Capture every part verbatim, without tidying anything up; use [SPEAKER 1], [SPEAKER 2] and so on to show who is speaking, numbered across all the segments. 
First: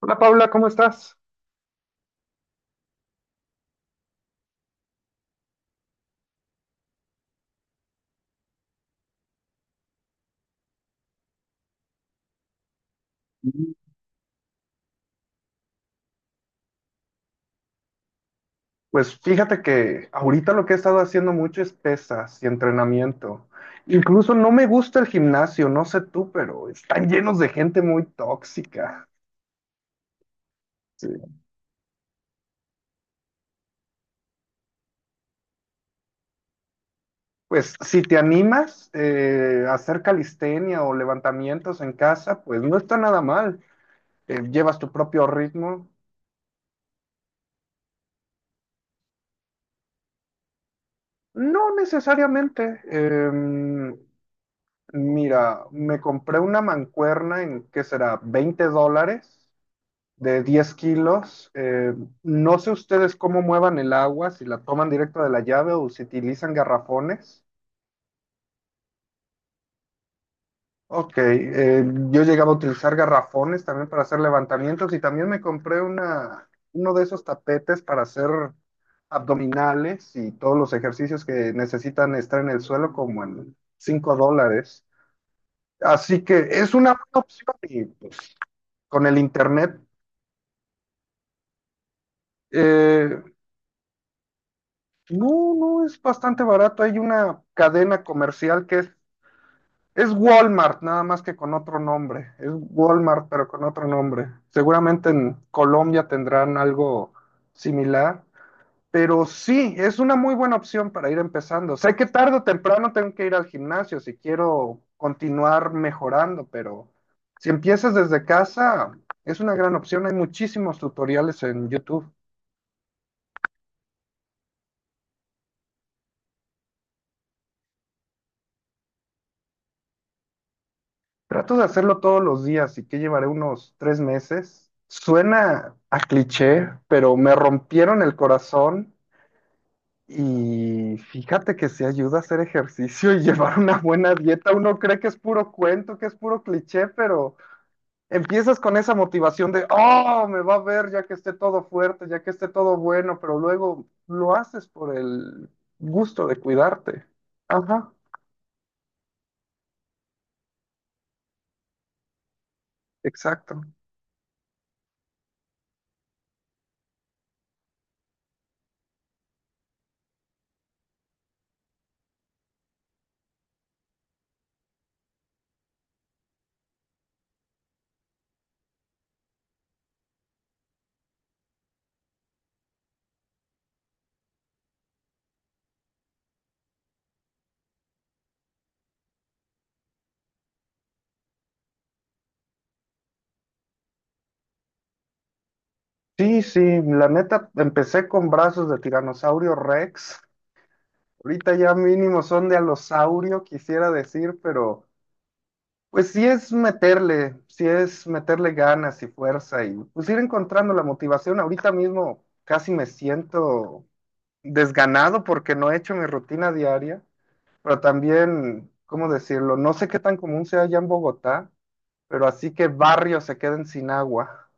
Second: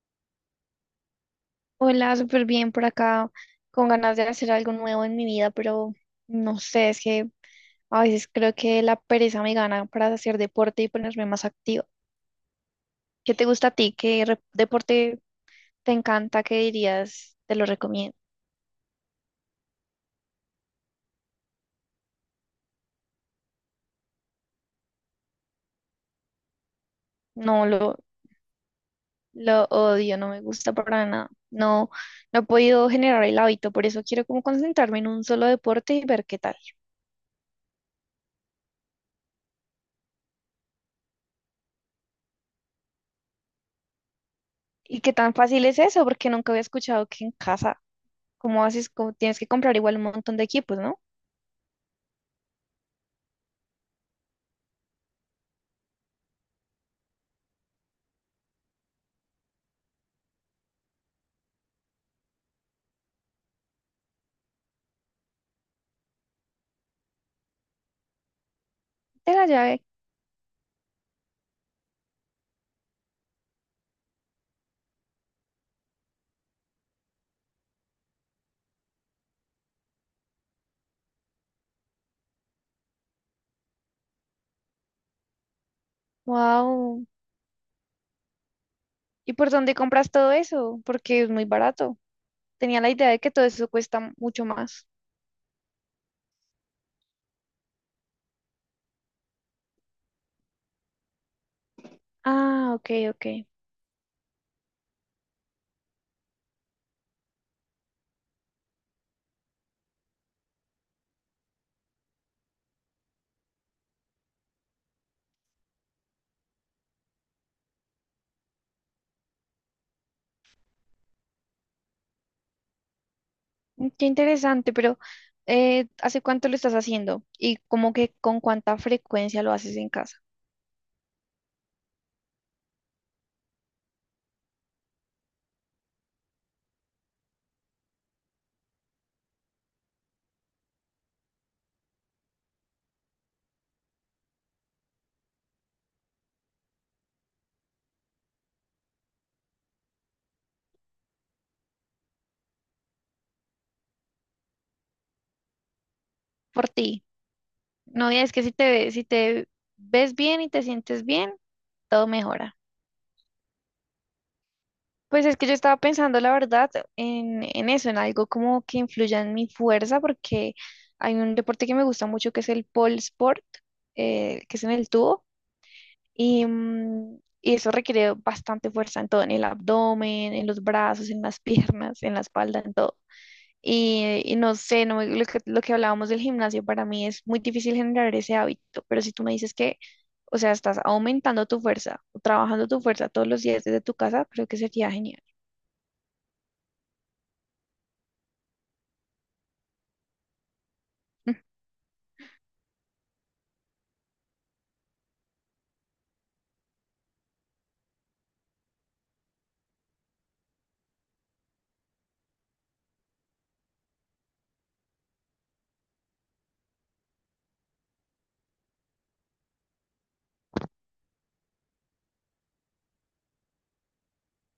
[SPEAKER 1] Hola Paula, ¿cómo estás?
[SPEAKER 2] Hola, súper bien por acá, con ganas de hacer algo nuevo en mi vida, pero no sé, es que a veces creo que la pereza me gana para hacer deporte y ponerme más activa. ¿Qué te gusta a ti? ¿Qué re- deporte te encanta? ¿Qué dirías? Te lo recomiendo.
[SPEAKER 1] Pues fíjate que ahorita lo que he estado haciendo mucho es pesas y entrenamiento. Incluso no me gusta el gimnasio, no sé tú, pero están llenos de
[SPEAKER 2] No,
[SPEAKER 1] gente
[SPEAKER 2] lo,
[SPEAKER 1] muy tóxica.
[SPEAKER 2] lo odio, no me gusta para nada.
[SPEAKER 1] Sí.
[SPEAKER 2] No, no he podido generar el hábito, por eso quiero como concentrarme en un solo deporte y ver qué tal.
[SPEAKER 1] Pues si te animas eh, a hacer calistenia o levantamientos en casa, pues no está nada mal. Eh, llevas tu
[SPEAKER 2] ¿Y qué
[SPEAKER 1] propio
[SPEAKER 2] tan fácil es
[SPEAKER 1] ritmo.
[SPEAKER 2] eso? Porque nunca había escuchado que en casa, ¿como haces? Como tienes que comprar igual un montón de equipos, ¿no?
[SPEAKER 1] No necesariamente. Em, mira, me compré una mancuerna en, ¿qué será? Veinte dólares. De diez kilos. Eh, no sé ustedes cómo muevan el agua, si la toman directa de la llave o si utilizan garrafones.
[SPEAKER 2] De la llave.
[SPEAKER 1] Ok, eh, yo llegaba a utilizar garrafones también para hacer levantamientos y también me compré una, uno de esos tapetes para hacer abdominales y todos los ejercicios que necesitan estar en el suelo como en cinco dólares. Así que es una
[SPEAKER 2] Wow.
[SPEAKER 1] buena opción y pues, con el
[SPEAKER 2] ¿Y por dónde
[SPEAKER 1] internet.
[SPEAKER 2] compras todo eso? Porque es muy barato. Tenía la idea de
[SPEAKER 1] eh,
[SPEAKER 2] que todo eso cuesta mucho más.
[SPEAKER 1] No, no, es bastante barato. Hay una cadena comercial que es, es Walmart, nada más que con otro nombre. Es
[SPEAKER 2] Ah, ok, ok.
[SPEAKER 1] Walmart, pero con otro nombre. Seguramente en Colombia tendrán algo similar. Pero sí, es una muy buena opción para ir empezando. Sé que tarde o temprano tengo que ir al gimnasio si quiero continuar mejorando, pero si empiezas desde casa, es una gran opción. Hay muchísimos tutoriales en YouTube.
[SPEAKER 2] Mm, Qué interesante, pero eh, ¿hace cuánto lo estás haciendo? ¿Y como que con cuánta frecuencia lo haces en casa?
[SPEAKER 1] Trato de hacerlo todos los días y que llevaré unos tres meses. Suena a cliché, pero me rompieron el corazón y fíjate que se ayuda a hacer ejercicio y llevar una buena dieta. Uno cree que es puro cuento, que es puro cliché, pero empiezas con esa motivación de, oh, me va a ver ya que esté todo fuerte, ya que esté todo bueno, pero luego lo haces por el gusto de
[SPEAKER 2] Por ti.
[SPEAKER 1] cuidarte. Ajá,
[SPEAKER 2] No, y es que si te, ve- si te ves bien y te sientes bien, todo mejora.
[SPEAKER 1] exacto.
[SPEAKER 2] Pues es que yo estaba pensando, la verdad, en, en eso, en algo como que influya en mi fuerza, porque hay un deporte que me gusta mucho que es el pole sport, eh, que es en el tubo, y, mm, y eso requiere bastante fuerza en todo, en el abdomen, en los brazos, en las piernas, en la espalda, en todo. Y, y no sé, no, me- lo que, lo que hablábamos del gimnasio, para mí es muy difícil generar ese hábito, pero si tú me dices que, o sea, estás aumentando tu fuerza, trabajando tu fuerza todos los días desde tu casa, creo que sería genial.
[SPEAKER 1] Sí, sí, la neta, empecé con brazos de tiranosaurio Rex. Ahorita ya mínimo son de alosaurio, quisiera decir, pero pues sí es meterle, sí es meterle ganas y fuerza y pues ir encontrando la motivación. Ahorita mismo casi me siento desganado porque no he hecho mi rutina diaria, pero también, ¿cómo decirlo? No sé qué tan común sea allá en Bogotá, pero así que barrios se queden sin agua.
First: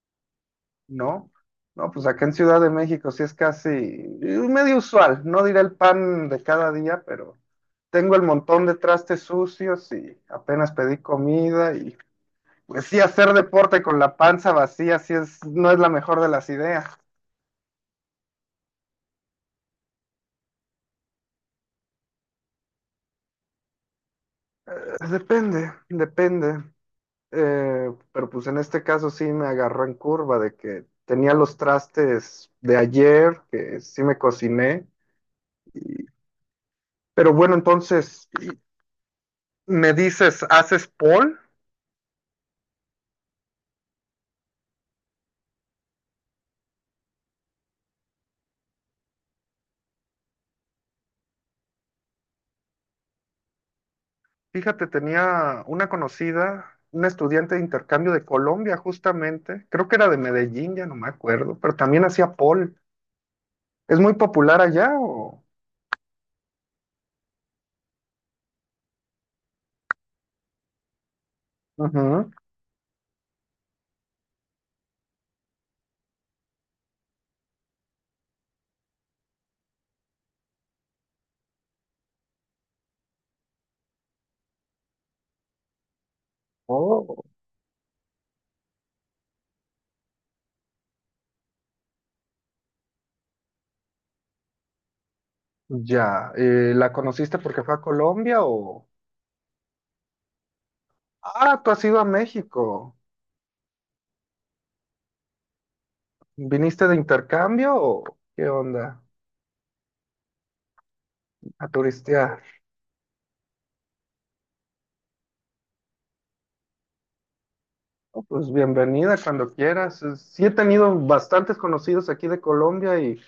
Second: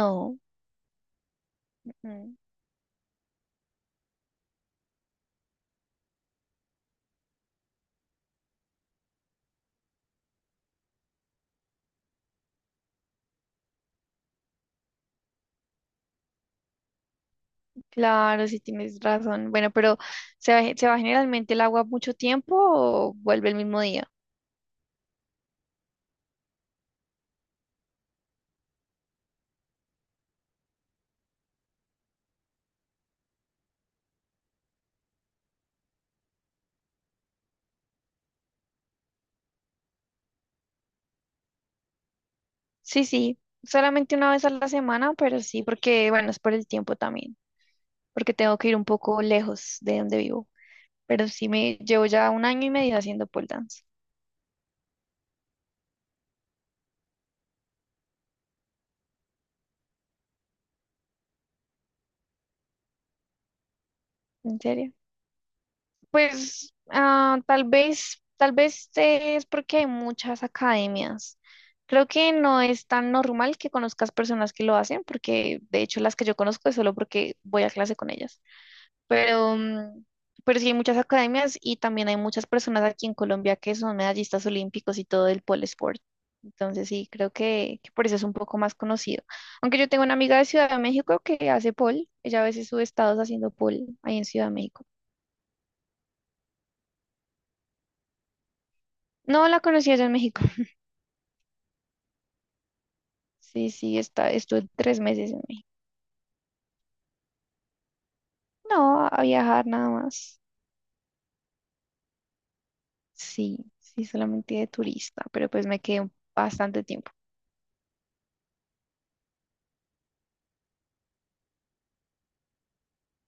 [SPEAKER 2] No,
[SPEAKER 1] No, no, pues acá en
[SPEAKER 2] mm,
[SPEAKER 1] Ciudad de México sí es casi eh, medio usual, no diré el pan de cada día, pero tengo el montón de trastes sucios y apenas pedí comida y pues sí hacer deporte con la panza vacía sí es, no es la mejor de las ideas.
[SPEAKER 2] claro, sí tienes razón. Bueno, pero ¿se va, se va generalmente el agua mucho tiempo o vuelve el mismo día?
[SPEAKER 1] Eh, Depende, depende. Eh, pero pues en este caso sí me agarró en curva de que tenía los trastes de ayer, que sí me cociné. Pero bueno, entonces, ¿me dices, haces pole?
[SPEAKER 2] Sí, sí, solamente una vez a la semana, pero sí, porque bueno, es por el tiempo también, porque tengo que ir un poco lejos de donde vivo. Pero sí me llevo ya un año y medio haciendo pole dance.
[SPEAKER 1] Fíjate, tenía una conocida, una estudiante de intercambio de Colombia, justamente. Creo que era de Medellín, ya no me acuerdo, pero también hacía pole. ¿Es muy
[SPEAKER 2] ¿En
[SPEAKER 1] popular allá
[SPEAKER 2] serio?
[SPEAKER 1] o...?
[SPEAKER 2] Pues ah, tal vez, tal vez eh, es porque hay muchas academias. Creo
[SPEAKER 1] Ujú.
[SPEAKER 2] que no es tan normal que conozcas personas que lo hacen, porque de hecho las que yo conozco es solo porque voy a clase con ellas. Pero, mm, pero sí hay muchas academias y también hay muchas personas aquí en Colombia que son medallistas olímpicos y todo el pole sport. Entonces sí,
[SPEAKER 1] Oh,
[SPEAKER 2] creo que, que por eso es un poco más conocido. Aunque yo tengo una amiga de Ciudad de México que hace pole, ella a veces sube estados haciendo pole ahí en Ciudad de México.
[SPEAKER 1] ya. Eh, ¿la conociste porque fue a Colombia o...?
[SPEAKER 2] No la conocí allá en México.
[SPEAKER 1] Ah, tú has ido a México.
[SPEAKER 2] Sí, sí, está, estuve tres meses en México.
[SPEAKER 1] ¿Viniste de intercambio o qué onda?
[SPEAKER 2] No, a viajar nada más.
[SPEAKER 1] A turistear.
[SPEAKER 2] Sí, sí, solamente de turista, pero pues me quedé un- bastante tiempo.
[SPEAKER 1] Oh, pues bienvenida cuando quieras. Eh, Sí he tenido bastantes conocidos aquí de Colombia y...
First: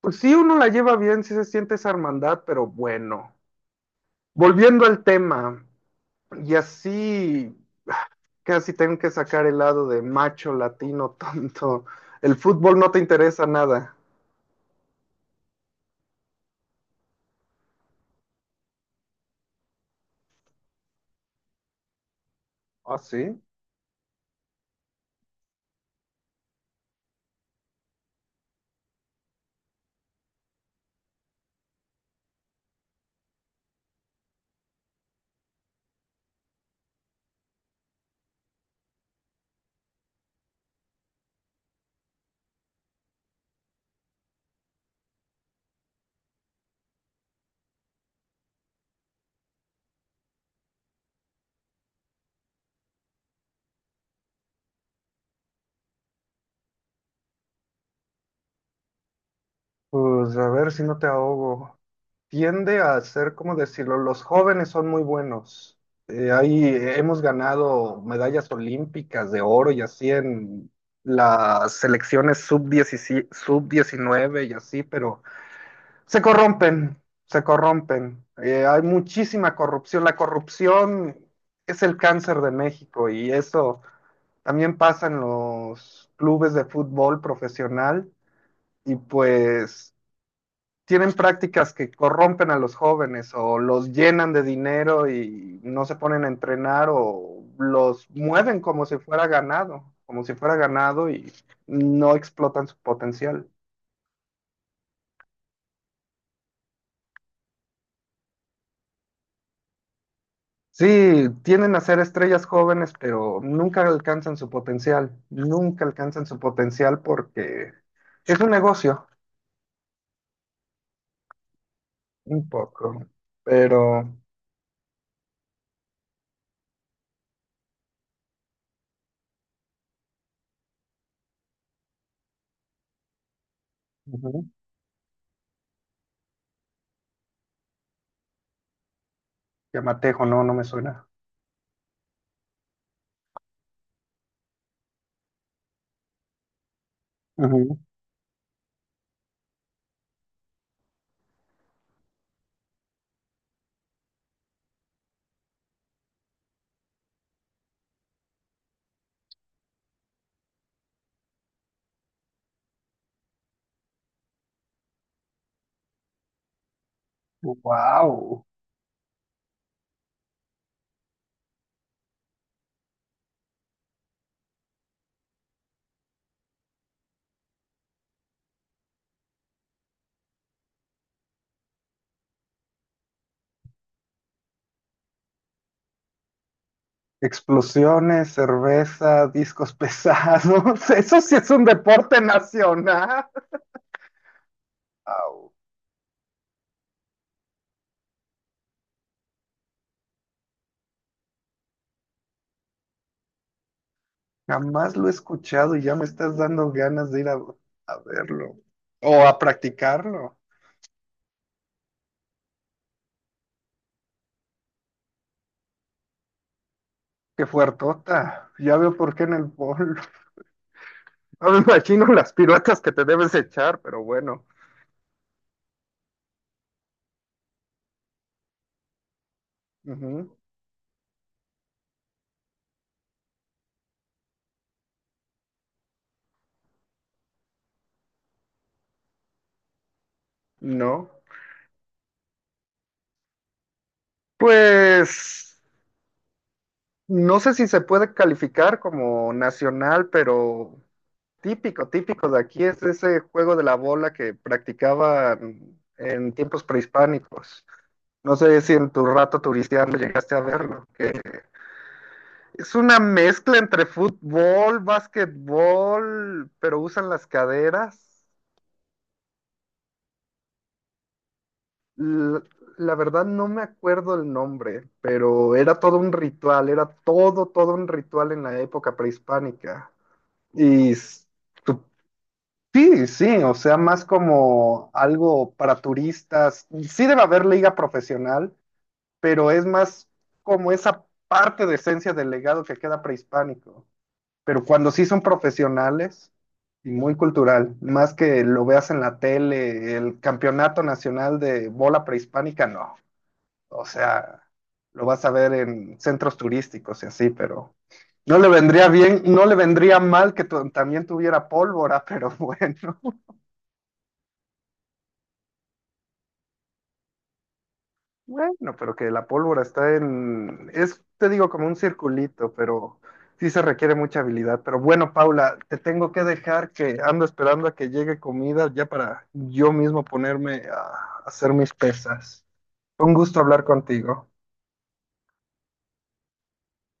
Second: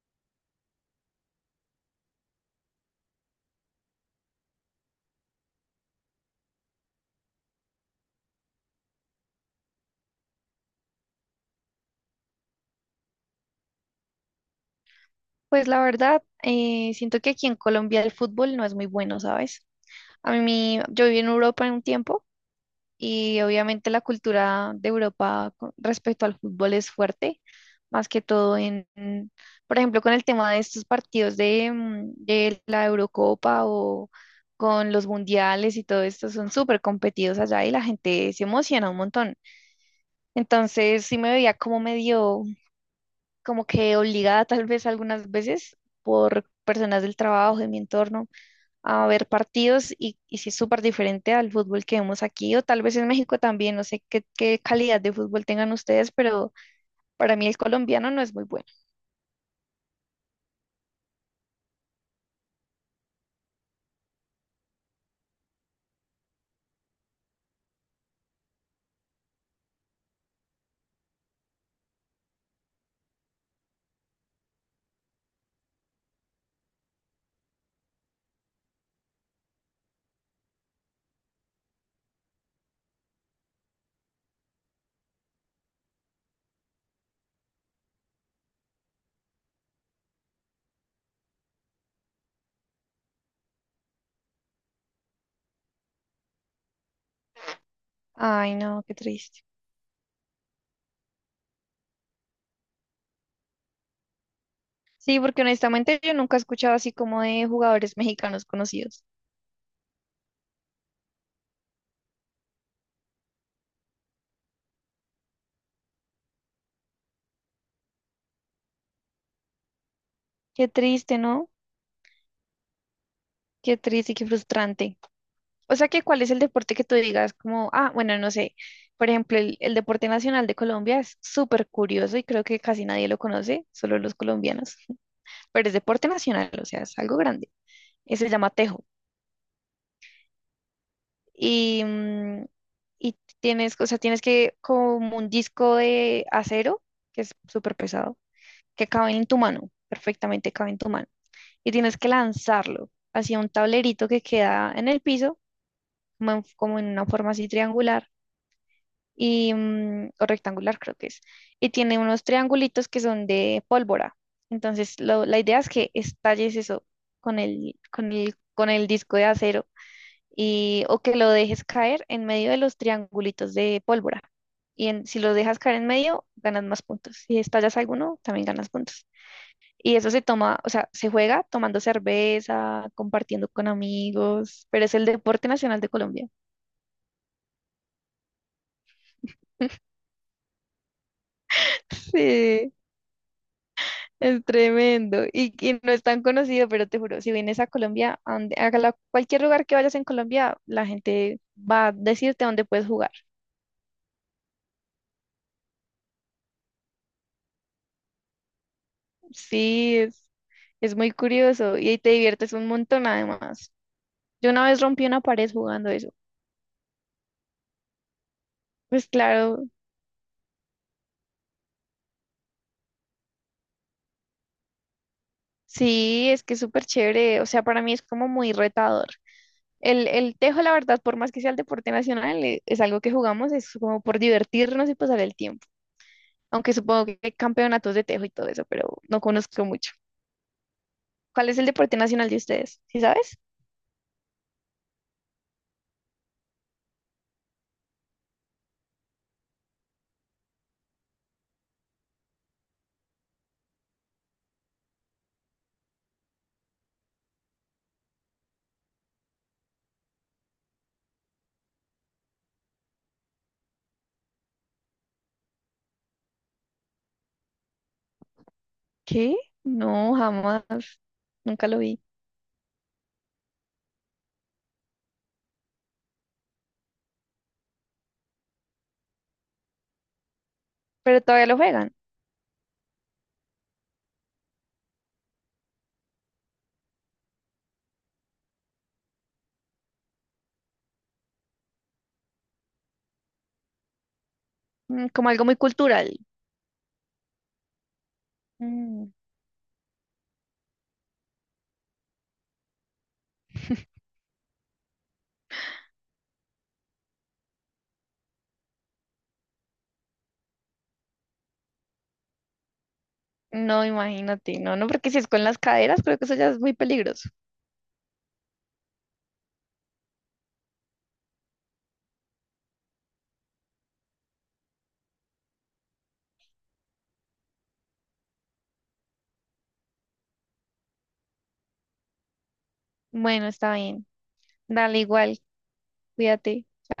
[SPEAKER 1] Pues sí, uno la lleva bien, sí se siente esa hermandad, pero bueno. Volviendo al tema, y así ah, casi tengo que sacar el lado de macho latino tonto. El fútbol no te interesa nada.
[SPEAKER 2] Pues la verdad, eh, siento que aquí en Colombia el fútbol no es muy bueno, ¿sabes? A mí, yo viví en Europa en un tiempo.
[SPEAKER 1] Ah, sí.
[SPEAKER 2] Y obviamente la cultura de Europa con respecto al fútbol es fuerte, más que todo en, en, por ejemplo, con el tema de estos partidos de, mm, de la Eurocopa o con los mundiales y todo esto, son súper competidos allá y la gente se emociona un montón. Entonces sí me veía como medio, como que obligada tal vez algunas veces por personas del trabajo, de mi entorno a ver partidos y, y si es súper diferente al fútbol que vemos aquí o tal vez en México también, no sé qué, qué calidad de fútbol tengan ustedes, pero para mí el colombiano no es muy bueno.
[SPEAKER 1] Pues a ver si no te ahogo. Tiende a ser, ¿cómo decirlo? Los jóvenes son muy buenos. Eh, ahí hemos ganado medallas olímpicas de oro y así en las selecciones sub diecinueve y así, pero Se corrompen, se corrompen. Eh, hay muchísima corrupción. La corrupción es el cáncer de México y eso también pasa en los clubes de fútbol profesional y pues tienen prácticas que corrompen a los jóvenes o los llenan de dinero y no se ponen a entrenar o los
[SPEAKER 2] Ay,
[SPEAKER 1] mueven
[SPEAKER 2] no,
[SPEAKER 1] como
[SPEAKER 2] qué
[SPEAKER 1] si fuera
[SPEAKER 2] triste.
[SPEAKER 1] ganado, como si fuera ganado y no explotan su potencial.
[SPEAKER 2] Sí, porque honestamente yo nunca he escuchado así como de jugadores mexicanos conocidos.
[SPEAKER 1] Sí, tienden a ser estrellas jóvenes, pero nunca alcanzan su potencial, nunca alcanzan su potencial porque es un negocio,
[SPEAKER 2] Qué triste, ¿no?
[SPEAKER 1] un poco,
[SPEAKER 2] Qué
[SPEAKER 1] pero
[SPEAKER 2] triste y qué frustrante. O sea que, ¿cuál es el deporte que tú digas como, ah, bueno, no sé, por ejemplo, el, el deporte nacional de Colombia es súper curioso y creo que casi nadie lo conoce, solo los
[SPEAKER 1] ujú.
[SPEAKER 2] colombianos, pero es deporte nacional, o sea, es algo grande. Eh, se llama Tejo.
[SPEAKER 1] Yamatejo no, no me suena.
[SPEAKER 2] Y, mm, y tienes, o sea, tienes que como un disco de acero, que es súper pesado, que cabe en tu mano, perfectamente cabe en tu mano. Y tienes que lanzarlo hacia un tablerito que queda en el piso, como en, como en una forma así triangular y, mm, o rectangular creo que es. Y tiene unos triangulitos que son de pólvora. Entonces, lo- la idea es que estalles eso con el, con el,
[SPEAKER 1] Wow,
[SPEAKER 2] con el disco de acero y, o que lo dejes caer en medio de los triangulitos de pólvora. Y en- si lo dejas caer en medio, ganas más puntos. Si estallas alguno, también ganas puntos. Y eso se toma, o sea, se juega tomando cerveza, compartiendo con amigos, pero es el deporte nacional de Colombia.
[SPEAKER 1] explosiones, cerveza, discos pesados, eso sí es un deporte
[SPEAKER 2] Sí,
[SPEAKER 1] nacional.
[SPEAKER 2] es tremendo.
[SPEAKER 1] Au,
[SPEAKER 2] Y, y no es tan conocido, pero te juro, si vienes a Colombia, a donde- a la- cualquier lugar que vayas en Colombia, la gente va a decirte dónde puedes jugar.
[SPEAKER 1] jamás lo he escuchado y ya me estás dando ganas de ir a, a verlo o a
[SPEAKER 2] Sí, es,
[SPEAKER 1] practicarlo.
[SPEAKER 2] es muy curioso y ahí te diviertes un montón además. Yo una vez rompí una pared jugando eso.
[SPEAKER 1] Qué fuertota. Ya veo
[SPEAKER 2] Pues
[SPEAKER 1] por qué en el
[SPEAKER 2] claro,
[SPEAKER 1] bol. No me imagino las piruetas que te debes echar, pero bueno.
[SPEAKER 2] sí, es que es súper chévere. O sea, para mí es como muy retador. El, el
[SPEAKER 1] Ujú.
[SPEAKER 2] tejo, la verdad, por más que sea el deporte nacional, e- es algo que jugamos, es como por divertirnos y pasar el tiempo. Aunque supongo que hay campeonatos de tejo y todo eso, pero no conozco mucho.
[SPEAKER 1] No.
[SPEAKER 2] ¿Cuál es el deporte nacional de ustedes? ¿Sí sabes?
[SPEAKER 1] Pues no sé si se puede calificar como nacional, pero típico, típico de aquí es ese juego de la bola que practicaban en tiempos prehispánicos. No sé si en tu rato turistiano llegaste a verlo, que es una mezcla entre fútbol, básquetbol, pero usan las caderas.
[SPEAKER 2] ¿Qué? No, jamás. Nunca lo vi.
[SPEAKER 1] L- La verdad no me acuerdo el nombre, pero era todo un ritual, era todo, todo un ritual en la época prehispánica. Y
[SPEAKER 2] Pero
[SPEAKER 1] s-
[SPEAKER 2] todavía lo
[SPEAKER 1] tu-
[SPEAKER 2] juegan.
[SPEAKER 1] sí, sí, o sea, más como algo para turistas. Sí debe haber liga profesional, pero es más como esa parte de esencia del legado que queda prehispánico. Pero cuando sí
[SPEAKER 2] Mm,
[SPEAKER 1] son
[SPEAKER 2] Como algo muy cultural.
[SPEAKER 1] profesionales y muy cultural, más que lo veas en la tele, el campeonato nacional de bola prehispánica, no. O sea, lo vas a ver en centros turísticos y así, pero no le vendría bien, no le vendría mal que tu- también tuviera pólvora, pero bueno,
[SPEAKER 2] No, imagínate, no, no, porque si es con las caderas, creo que eso ya es muy peligroso.
[SPEAKER 1] bueno, pero que la pólvora está en, es, te digo, como un circulito, pero sí se requiere mucha habilidad. Pero bueno, Paula, te tengo que dejar que ando esperando a que llegue comida ya para yo mismo ponerme a hacer mis pesas. Fue un gusto
[SPEAKER 2] Bueno,
[SPEAKER 1] hablar
[SPEAKER 2] está bien.
[SPEAKER 1] contigo.
[SPEAKER 2] Dale igual, cuídate.